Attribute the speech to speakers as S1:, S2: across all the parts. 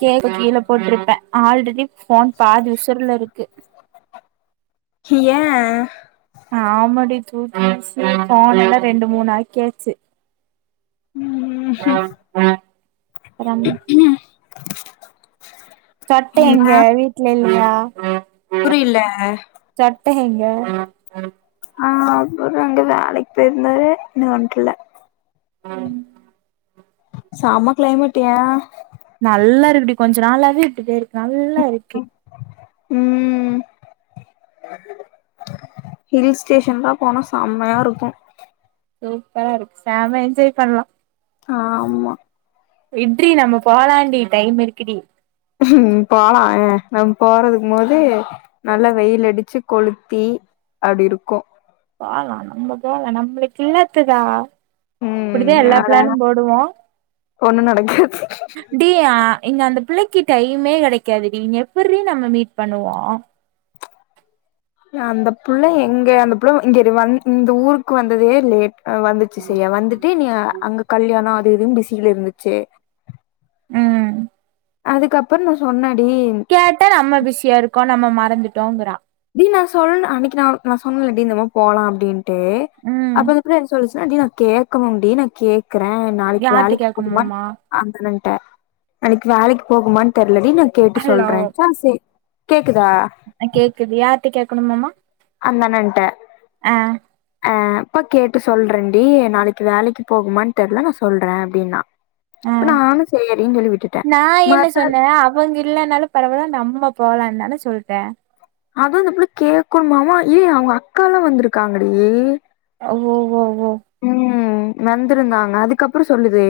S1: K கீழே போட்ருப்பே already phone பாதி உசுர்ல இருக்கு
S2: ஏ
S1: ஆமாடி தூக்கி [inaudible] ஃபோனல்ல ரெண்டு மூணா ஆக்யாச்சு
S2: ம்
S1: அப்பறம் சட்ட
S2: என்ன
S1: எங்க வீட்ல இல்லையா
S2: புரியில்ல
S1: சட்ட எங்க
S2: ஆ அப்புற வந்து வேலக்கு போயிருந்தாரு இன்னு வந்துட்டுல
S1: ம்
S2: செம கிளைமேட்யா
S1: நல்லா இருக்குடி கொஞ்ச நாளாவே இப்டி தா ருக்கு நல்லாரிக்கு
S2: ம் ஹில்ஸ் ஸ்டேஷன்லா போனா செம்மையாருக்கு
S1: சூப்பரா இருக்கு செம என்ஜாய் பண்லா
S2: ஆமா
S1: இன்றி நம்ம போலாண்டி டைம் இருக்குடி
S2: போலா நம் போறதுக்கு முன்னாடி நல்லா வெயில் அடிச்சு கொளுத்தி அப்டி இருக்கு
S1: போலா நம்ம போலா நம்மளுக்கு இல்லாத்ததா இப்படிதா
S2: ம்
S1: எல்லா
S2: ஆனா
S1: ப்ளனு போடுவோ
S2: ஒண்ணு நடக்காது
S1: டி ஆ இங்க அந்த பிள்ளைக்கு டைமே கெடைக்காது டி எப்பிட்ரி நம்ம மீட் பண்ணுவோ
S2: அந்த புள்ள எங்க அந்த பிள்ள இங்க வ இந்த ஊருக்கு வந்ததே லேட் வந்து சி செய்ய வந்துட்டு நீ அங்க கல்யாணோ அது இதுன் பிஸில இருந்துச்சு
S1: ம்
S2: அதுக்கப்புறோ நா சொன்னடி
S1: கேட்டா நம்ம பிஸியா இருக்கோ நம்ம மறந்துட்டோங்கிறா
S2: டி நா சொல்ல அன்னைக்கு நா நா சொன்னல்ல டி இந்த மா போலா அப்டின்ட்டு
S1: ம்
S2: அப்ப அந்த பிள்ள என்ட்ட சொல்லுச்சு இல்லடி நா கேக்கனு டி நா கேக்குற நாளைக்கு
S1: யார்ட்ட
S2: வேலைக்கு போகுமா
S1: கேக்கணுமாமா
S2: அந்த அண்ணன்ட்ட அன்னிக்கு வேலைக்கு போகுமான் தெர்லடி நா கேட்டு
S1: ஹலோ
S2: சொல்ற ஆ சே கேக்குதா
S1: ஆ கேக்குது யார்ட்ட கேக்கணுமாம்மா
S2: அந்தண்ணன்ட்ட அ அப்ப கேட்டு சொல்றன்டி நாளைக்கி வேலைக்கி போகுமான் தெர்ல நா சொல்ற அப்டின்னா
S1: ஆ
S2: நானு சேரின் சொல்லி விட்டுட்ட
S1: நா என்ன
S2: மறுநாள்
S1: சொன்னே அவங்க இல்லனாலு பரவால்ல நம்ம போலான் தான சொல்ட்ட
S2: அது அந்த புள்ள கேக்குமாமா ஏய் அவங்க அக்காலா வந்துருக்காங்கடி
S1: ஓ ஓ ஓ
S2: ம் வந்திருந்தாங்க அதுக்கப்றோ சொல்லுது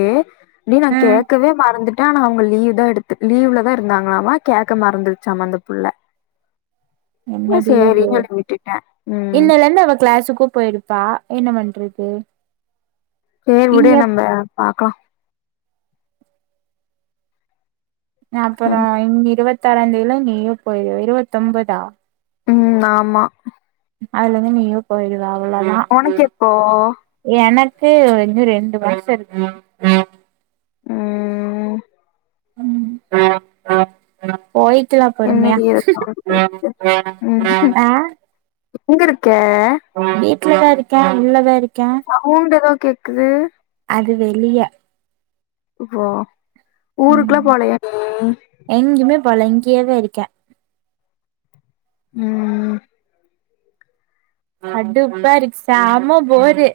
S2: டேய் நா
S1: ம்
S2: கேக்கவே மறந்து ட்ட ஆனா அவங்க லீவ் தா எடுத்து லீவ்ல தா இருந்தாங்களாமா கக்க மறந்துருச்சாம அந்த புள்ள நா
S1: என்னடி இது
S2: சேரின்னு சொல்லி விட்டுட்டே ம்
S1: இன்னலருந்து அவ க்ளஸுக்கு போய்ரு பா என்ன பண்றது
S2: சேரி உடு
S1: இங்க
S2: நம்ம பாக்கலா
S1: நா அப்பறோ
S2: ம்
S1: இங் இருவத்தாறாந்தேதிலு நீயு போயிருவ இருவத்தொம்பதா
S2: ம் ஆமா
S1: அதுலருந்து நீயு போயிருவ அவளோதா
S2: உனக்கு எப்போ
S1: எனக்கு இன்னு ரெண்டு வயசு இருக்கு
S2: ம்
S1: ம் போய்க்கலா பொறுமையா
S2: என்னடி ஏதோ சவுண்டு ம் ம்‌
S1: ஆ
S2: எங்க இருக்க
S1: வீட்லதா இருக்க உள்ளதா இருக்க
S2: சௌண்ட் எதோ கேக்குது
S1: அது வெளிய
S2: ஓ
S1: ம்
S2: ஊருக்கெல்லா போலயா நீ
S1: எங்கயுமே போல இங்கயே த இருக்க
S2: ம்
S1: கடுப்பா இருக்கு செம போரு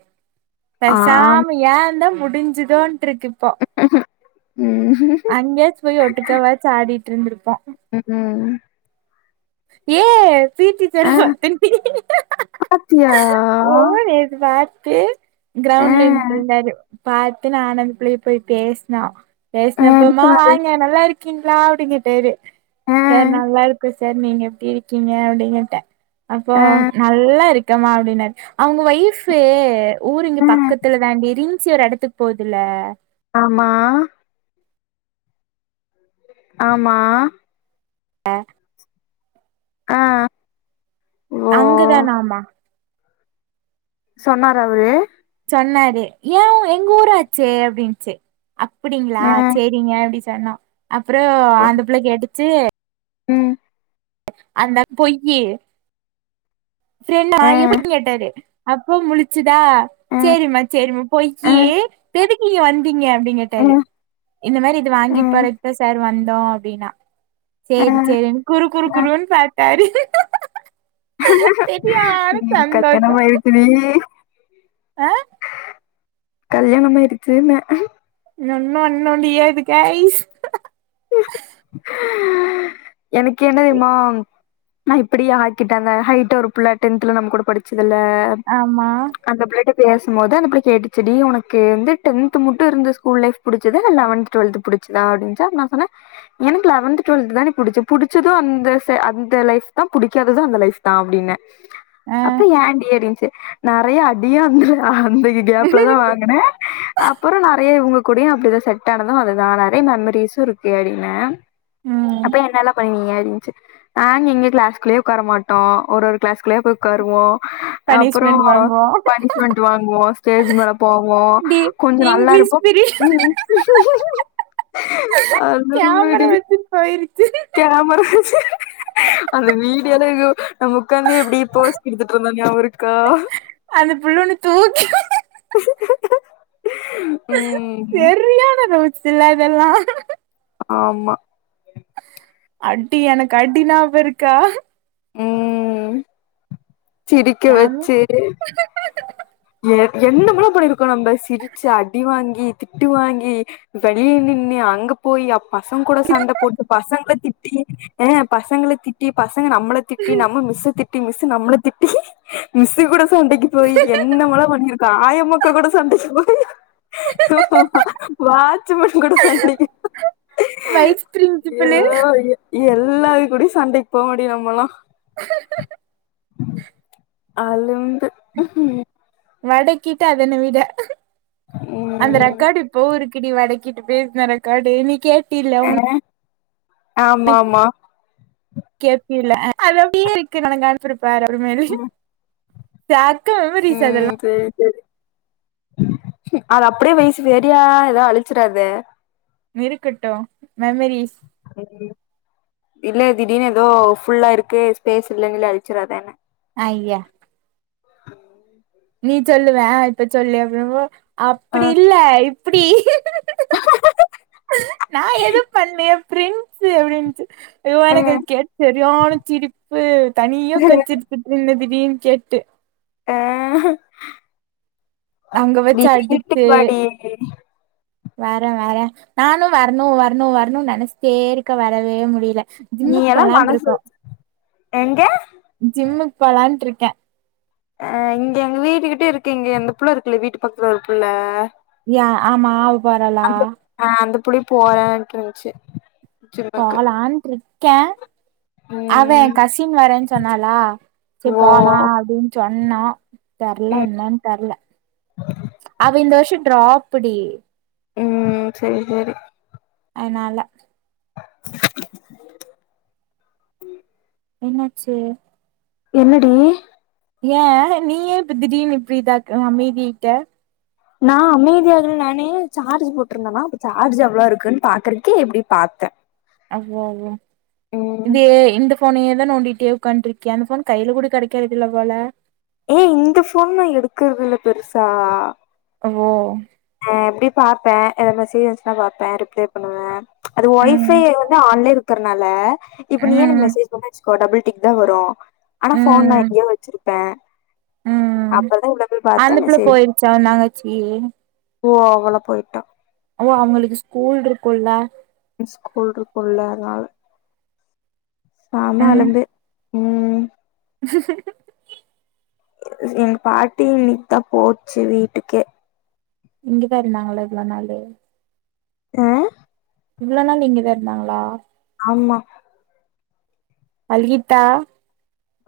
S2: ஆம்
S1: பேசாம ஏன்டா முடிஞ்சு ட்டோன்ட்ருக்கு இப்போ
S2: ம் ம்
S1: அங்கயாச்சு போய் ஒட்டுக்காவாச்சி ஆடிட்டு இருந்திருப்போ
S2: ம்
S1: ஏ
S2: ஆ
S1: [unintelligible]
S2: பாத்தியா
S1: ஓ நேத்து பாத்து
S2: ஆ
S1: க்ரவுண்ட்ல நின்னுட்டு இருந்தாரு பாத்து நான் அந்த பிள்ளயு போய் பேசுனோ
S2: ஆ என்ன
S1: பேசினப்போமா
S2: சொன்னாரு
S1: வாங்க நல்லாருக்கீங்ளா அப்டிங்கேட்டாரு
S2: ஆ
S1: சார் நல்லாருக்கோ சார் நீங்க எப்டி இருக்கீங்க அப்டினுட்டே அப்போ
S2: ஆ
S1: நல்லா இருக் கமா அப்டின்னாரு அவங்க ஒய்ஃப்பு ஊரு இங்க
S2: ஆ
S1: பக்கத்துல தாண்டி ரின்ஸ்சி ஒரு எடத்துக்கு போகுதுல்ல
S2: ஆமா ஆமா
S1: அ
S2: ஆ ஓ
S1: அங்கதானாமா
S2: சொன்னாரா அவுரு
S1: சொன்னாரு ஏ எங்க ஊராச்சே அப்டின்ச்சு அப்பிடிங்ளா
S2: ஆ
S1: சே ரிங்க அப்டி சொன்னோ அப்றோ
S2: ஓ
S1: அந்த பிள்ள கேட்டுச்சு
S2: ம்
S1: அந்த பொய்யி ஃப்ரெண்டா
S2: ஆ
S1: எப்டின்னு கேட்டாரு அப்போ முழிச் சிதா
S2: ஆ
S1: சேரிமா சேரிமா
S2: ஆ ஆ
S1: பொய்யி இப்ப எதுக்கு இங்க வந்தீங்க அப்டின் கேட்டாரு இந்த மாரி இது
S2: ஆ
S1: வாங்கிட் போறக் தா சார் வந்தோ அப்டின்னா
S2: ஆ
S1: சேரி சேரின் குறு குறு
S2: ஆ
S1: குறுன் பாத்தாரு
S2: ம்
S1: சந்தோஷோ
S2: கல்யாணம் ஆயிருக்குடி
S1: ஆ
S2: கல்யாணமாயிருச்சுன்னே
S1: இன்னொன்னு ஒன்னு டியர் வித் கேரிஸ்
S2: எனக் என்ன தெரிமா மா இப்பிடியே ஆக்கிட்டாங்க ஹைட்டா ஒரு புள்ள டென்த்துல நம்ம கூட படிச்சதுல்ல
S1: ஆமா
S2: அந்த பிள்ளைட்ட பேசும்போது அந்த பிள்ள கேட்டுச்சுடி உனக்கு வந்து டென்த்து மட்டு இருந்த ஸ்கூல் லைஃப் புடிச்சதா இல்ல லெவன்த்து டொல்த்து புடிச்சதா அப்டின்ச்சா நா சொன்ன எனக்கு லெவன்த்து, டொல்த்து தான புடிச்சத் புடிச்சது அந்த ஃபே அந்த லைஃப் தா புடிக்காதது அந்த லைஃப் தா அப்டின்னே
S1: ஆ
S2: அப்ப ஏன்டி அப்டின்ச்சி நெறையா அடியு அந்த ஆ அந்த இது கேப் எல்லா வாங்குனே
S1: ம்
S2: அப்பறோ நெறைய இவங்க கூடயு அப்டிதா செட் ஆனது அதுதா நெறையா மெம்ரீஸ்சு இருக்கு அப்டின்னே அப்ப என்னல்லா பண்ணீய அப்டின்ச்சு நாங்க இங்க கிளாஸ்குள்ளயே உக்கார மாட்டோ ஒரு ஒரு கிளாஸ்குள்ளயா போய் உக்காருவோ அப்பறோ
S1: பனிஷ்மெண்ட் வாங்குவோ
S2: பனிஷ்மெண்ட் வாங்குவோ ஸ்டேஜ் மேல போவோ
S1: டி
S2: கொஞ்ச
S1: இங்கிலீஷ்
S2: நல்லாருப்போ
S1: பீரியட்
S2: ம்
S1: கேமரா
S2: அழும்படி
S1: வெச்சுட் போயிருச்
S2: கேமரா வெச்சு அந்த வீடியோல எங்யோ நம்ம உக்காந்து எப்டி போஸ் குடுத்துட்ருந்தோ ஞாபோ இருக்கா
S1: அந்த புல் ஒன்னு தூக்கி
S2: ம்
S1: செரியான நோட்ஸ் இல்ல அதெல்லா
S2: அ ஆமா
S1: அடி எனக் அடி ஞாபோ இருக்கா
S2: சிடிக்க
S1: செம
S2: வெச்சு எ என்னமெல்லா பண்ணிருக்கோ நம்ப சிரிச்சு அடி வாங்கி திட்டு வாங்கி வெளிய நின்னு அங்க போயி அ பசங் கூட சண்ட போட்டு பசங்கள திட் டி அ பசங்கள திட்டி பசங்க நம்மள திட்டி நம்ம மிஸ்ச திட்டி மிஸ்ஸ நம்மள திட்டி மிஸ்சு கூட சண்டைக்கு போய் எண்ணமல்லா பண்ணிருக்கோ ஆயம்மக்கா கூட சண்டைக்கு போயி வாட்ச்சு மேன் கூட சண்டைக்கு
S1: வைஸ்
S2: அய்யோ
S1: பிரின்சிபலு
S2: அய்யோ எல்லார் கூடயு சண்டக்கி போ முடியு நம்மல்லா அலும்பு
S1: வடக்கிட்ட அதென்ன விட அந்த
S2: ம்
S1: ரெக்கார்டு இப்பவு இரு க்கிடி வடக்கிட்டு பேசனா ரெகார்ட்டு நீ கேட்டில்ல உன்
S2: ஆமாமா
S1: கேப்பியல்ல அது அப்டியே இருக்கு நா உனக்கு அனுப்புற பாரு அப்புறம் ஏன் அப்றமேல்
S2: ம்
S1: [unintelligible]
S2: ம் சேரி சேரி அத அப்டியே வை செரியா எதா அழிச்சிறாத
S1: இருக்கட்டு மெமரீஸ்
S2: இல்ல திடீனு எதோ ஃபுல்லா இருக்கு ஸ்பேஸ் இல்லன்னு அழிச்சிராதன்ன
S1: ஐய்ய நீ சொல்லுவ அ இப்ப சொல்லு அப்டின்போ
S2: ஆ
S1: அப்டி இல்ல இப்டி நா எதுவு பண்ணல என் ஃப்ரெண்ட்ஸு அப்டின்னுச்சு அதுவா
S2: ஆ
S1: எனக்கு அது கேட்டு செரியான சிரிப்பு தனியா உக்காந்து சிரிச்சிட்டு இருந்த திடீனு கேட்டு
S2: அ
S1: அங்க வெச்சு அடிச்சு
S2: வீட்டுக்கு வாடி
S1: வேற வேற நானு வரணு வரணு வரணுன்னு நெனைச்சிட்டே இருக்க வரவே முடில
S2: நீ எல்லா மனசு வெ எங்க
S1: ஜிம்க்கு போலான்டிருக்க
S2: அ இங்க எங்க வீட்டுக்கிட்ட இருக்கு இங்க அந்த புள்ள இருக்கல்ல வீட்டு பக்கத்துல ஒரு புள்ள
S1: யா ஆமா அவ போராலா
S2: அ அந்த புள்ளயு போறன்ட்டு இருந்ச்சு
S1: போலான்ட்ருக்கேன் அவ
S2: ம்
S1: என் கசின் வரன்னு சொன்னாலா செ
S2: ஓ
S1: போலா அப்டின்னு சொன்னோ தெர்ல
S2: ம்
S1: என்னன்னு தெர்ல அவ இந்த வருஷோ ட்ராப்பு டி
S2: ம் செரி செரி
S1: அனால என்னாச்சு
S2: என்னடி
S1: ஏன் நீ யே இப்ப திடீனு இப்டிதாக்கு அமைதி ஆயிட்ட
S2: நா அமைதியாகல நானு சார்ஜ் போட்டிருந்தனா அப்ப சார்ஜ் எவ்ளோ இருக்குன்னு பாக்கறக்கு இப்டி பாத்த
S1: அதா அதா இதே இந்த ஃபோனயேதா நோண்டிட்டே உக்காண்ட்டிருக்க அந்த ஃபோன் கைல கூட கெடைக்கறதில்ல போல
S2: ஏ இந்த ஃபோன நா எடுக்கறதில்ல பெருசா
S1: அவோ
S2: அ எப்டி பாப்ப எதா மெசேஜ் வந்துச்சுனா பாப்ப ரிப்ளை பண்ணுவ அது ஒய்
S1: ம்
S2: ஃபை வந்து ஆன்லே இருக்கறனால இப்ப நீயே எனக்
S1: ம்
S2: மெசேஜ் பண்ண வெச்சுகோ டபிள் டிக்தா வரு ஆனா ஃபோன நா
S1: ம்
S2: எங்யோ வெச்சிருப்ப
S1: ம் அந்தப்புள்ள போயிருச்சா உன் தங்கச்சி
S2: போ அவளா போய்ட்டா
S1: ஓ அவங்களுக்கு ஸ்கூல் இருக்குல்ல
S2: ஸ்கூல் இருக்குல்ல அதுனால சாம
S1: ம்
S2: அலந்து ம் எங்க பாட்டி இன்னிக் தா போச்சு வீட்டுக்கே
S1: இங்கதா இருந்தாங்களா இவ்ளோ நாளு
S2: ஆ
S1: இவ்ளோ நாள் இங்கதா இருந்தாங்களா
S2: ஆமா
S1: அழுகிட்ட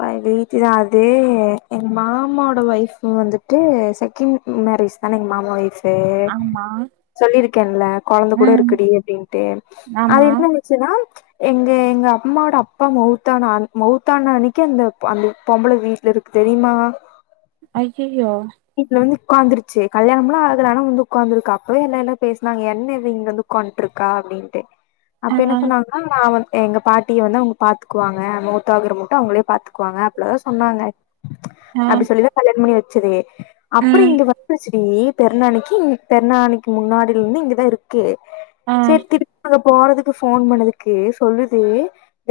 S2: [unintelligible] எங்க மாமாவோட வய்ஃப் வந்துட்டு செகிண் மேரேஜ் தான எங்க மாமா வைஃப் தே
S1: ஆமா
S2: சொல்லிருக்கேன்ல கொழந்த கூட
S1: ம்
S2: இருக்குடி அப்டின்ட்டு அது
S1: ஆமா
S2: என்னது ச்சினா எங்க எங்க அம்மோட அப்பா மவுத்தானா அ மவுத்தானா அன்னிக் கெந்தப் அந்த பொம்பள வீட்ல இருக் தெரியுமா
S1: அய்யயோ
S2: வீட்ல வந்து உக்காந்துருச்சு கல்யாணம்ல ஆகல ஆன வந்து உக்காந்திருக்கா அப்பவே என்ன என்ன பேசனாங்க என்ன இது இங் வந்து உகான்ட்ருக்கா அப்டின்ட்டு அப்ப
S1: ஆ
S2: என்ன சொன்னாங்க ஆ நா வந் எங்க பாட்டிய வந்து அவுங்க பாத்துக்குவாங்க மூத்தாகுற முட்டு அவுங்களே பாத்துக்குவாங்க அப்பளதா சொன்னாங்க
S1: ஆ
S2: அப்டி சொல்லிதா கல்யாண பணி வெச்சதே அபறோ
S1: ம்
S2: இங்க வந்துருச்சிடி பெர்னனிக்கி இங் பெர்னாலைக்கு முன்னாடில இருந்து இங்கதா இருக்கே
S1: ஆ
S2: செரி திரிப் அங்க போறதுக் இங்கு ஃபோன் பண்ணதுக்கு சொல்லுது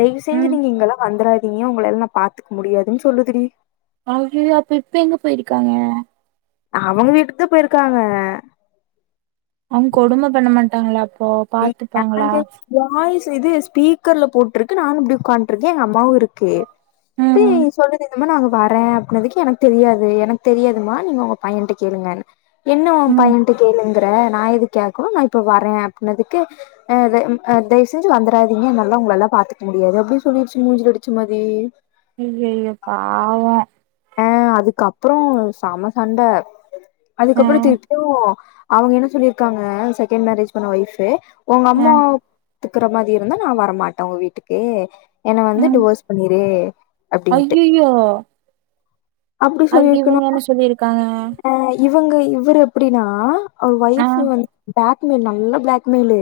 S2: தயவு செஞ்சு
S1: ம்
S2: நீங்க இங்கெல்லா வந்துராத் னியு உங்களல்ல நா பாத்க் முடியாதுன்னு சொல்லுதுடி
S1: அய்யய்யோ அப்ப இப்ப எங்க போய்ருக்காங்க
S2: அவங்க வீட்டுக்கு தா போய்ருக்காங்க
S1: அங் கொடும பண்ண மாட்டாங்களா அப்போ பாத்துப்பாங்களா
S2: [inaudible] வாய்ஸ் இது ஸ்பீக்கர்ல போட்ருக்கு நானு இப்டி உக்காண்ட்ருக்கே எங் அம்மாவு இ ருக்கே பீ
S1: ம்
S2: சொல்லுது மா நாங்க வரே அப்டினதுக்கு எனக்கு தெரியாது எனக்கு தெரியாதுமா நீங்க உங்க பையன்ட்ட கேளுங்கன் என்ன உன்
S1: ம்
S2: பையன்ட்ட கேளுங்கற நாயதுக் கேக்கணு நா இப்போ வறே அப்பினதுக்கு அது ம் அ தயவு செஞ்சு வந்துராதீங்க என்னல்லா உங்களல்லா பாத்துக்க முடியாது அப்டி சொல்லிடுச்சு மூஞ்சு அடிச்ச மதி
S1: அயய்யோ பாவோ
S2: அ அதுக்கப்றோ சம சண்ட
S1: ஆ
S2: அதுக்கப்புற திருப்புயு அவுங்க என்ன சொல்லிருக்காங்க செகண்ட் மேரேஜ் பண்ண ஒய்ஃபு உங்க
S1: ஆ
S2: அம்மாவ் பத்துக்குற மாதி இருந்தா நா வரமாட்ட உங்க வீட்டுக்கு என்ன வந்து டிவோஸ் பண்ணிரு அப்டின்ட்டு
S1: அய்யய்யோ
S2: அப்டி சொல்லியிருக்கணு
S1: என்ன சொல்லிருக்காங்க
S2: அ இவங்க இவ்ரு எப்டின்னா அவ்
S1: ஆ
S2: வயஃபு வந் பாக்மெயில் நல்ல ப்ளாக்மெய்லு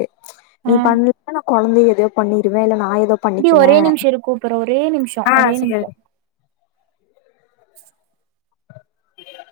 S2: நீ
S1: ஆ
S2: பண்ணிப்ப நா கொழந்தைய எதையோ பண்ணிருவே இல்ல நா எதோ
S1: இப்டி
S2: பண்ணிக்குவே
S1: ஒரே நிம்ஷோ இரு கூப்புறே ஒரே நிம்ஷோ
S2: ஆ
S1: ஒரே
S2: சேரி
S1: நிம்ஷோ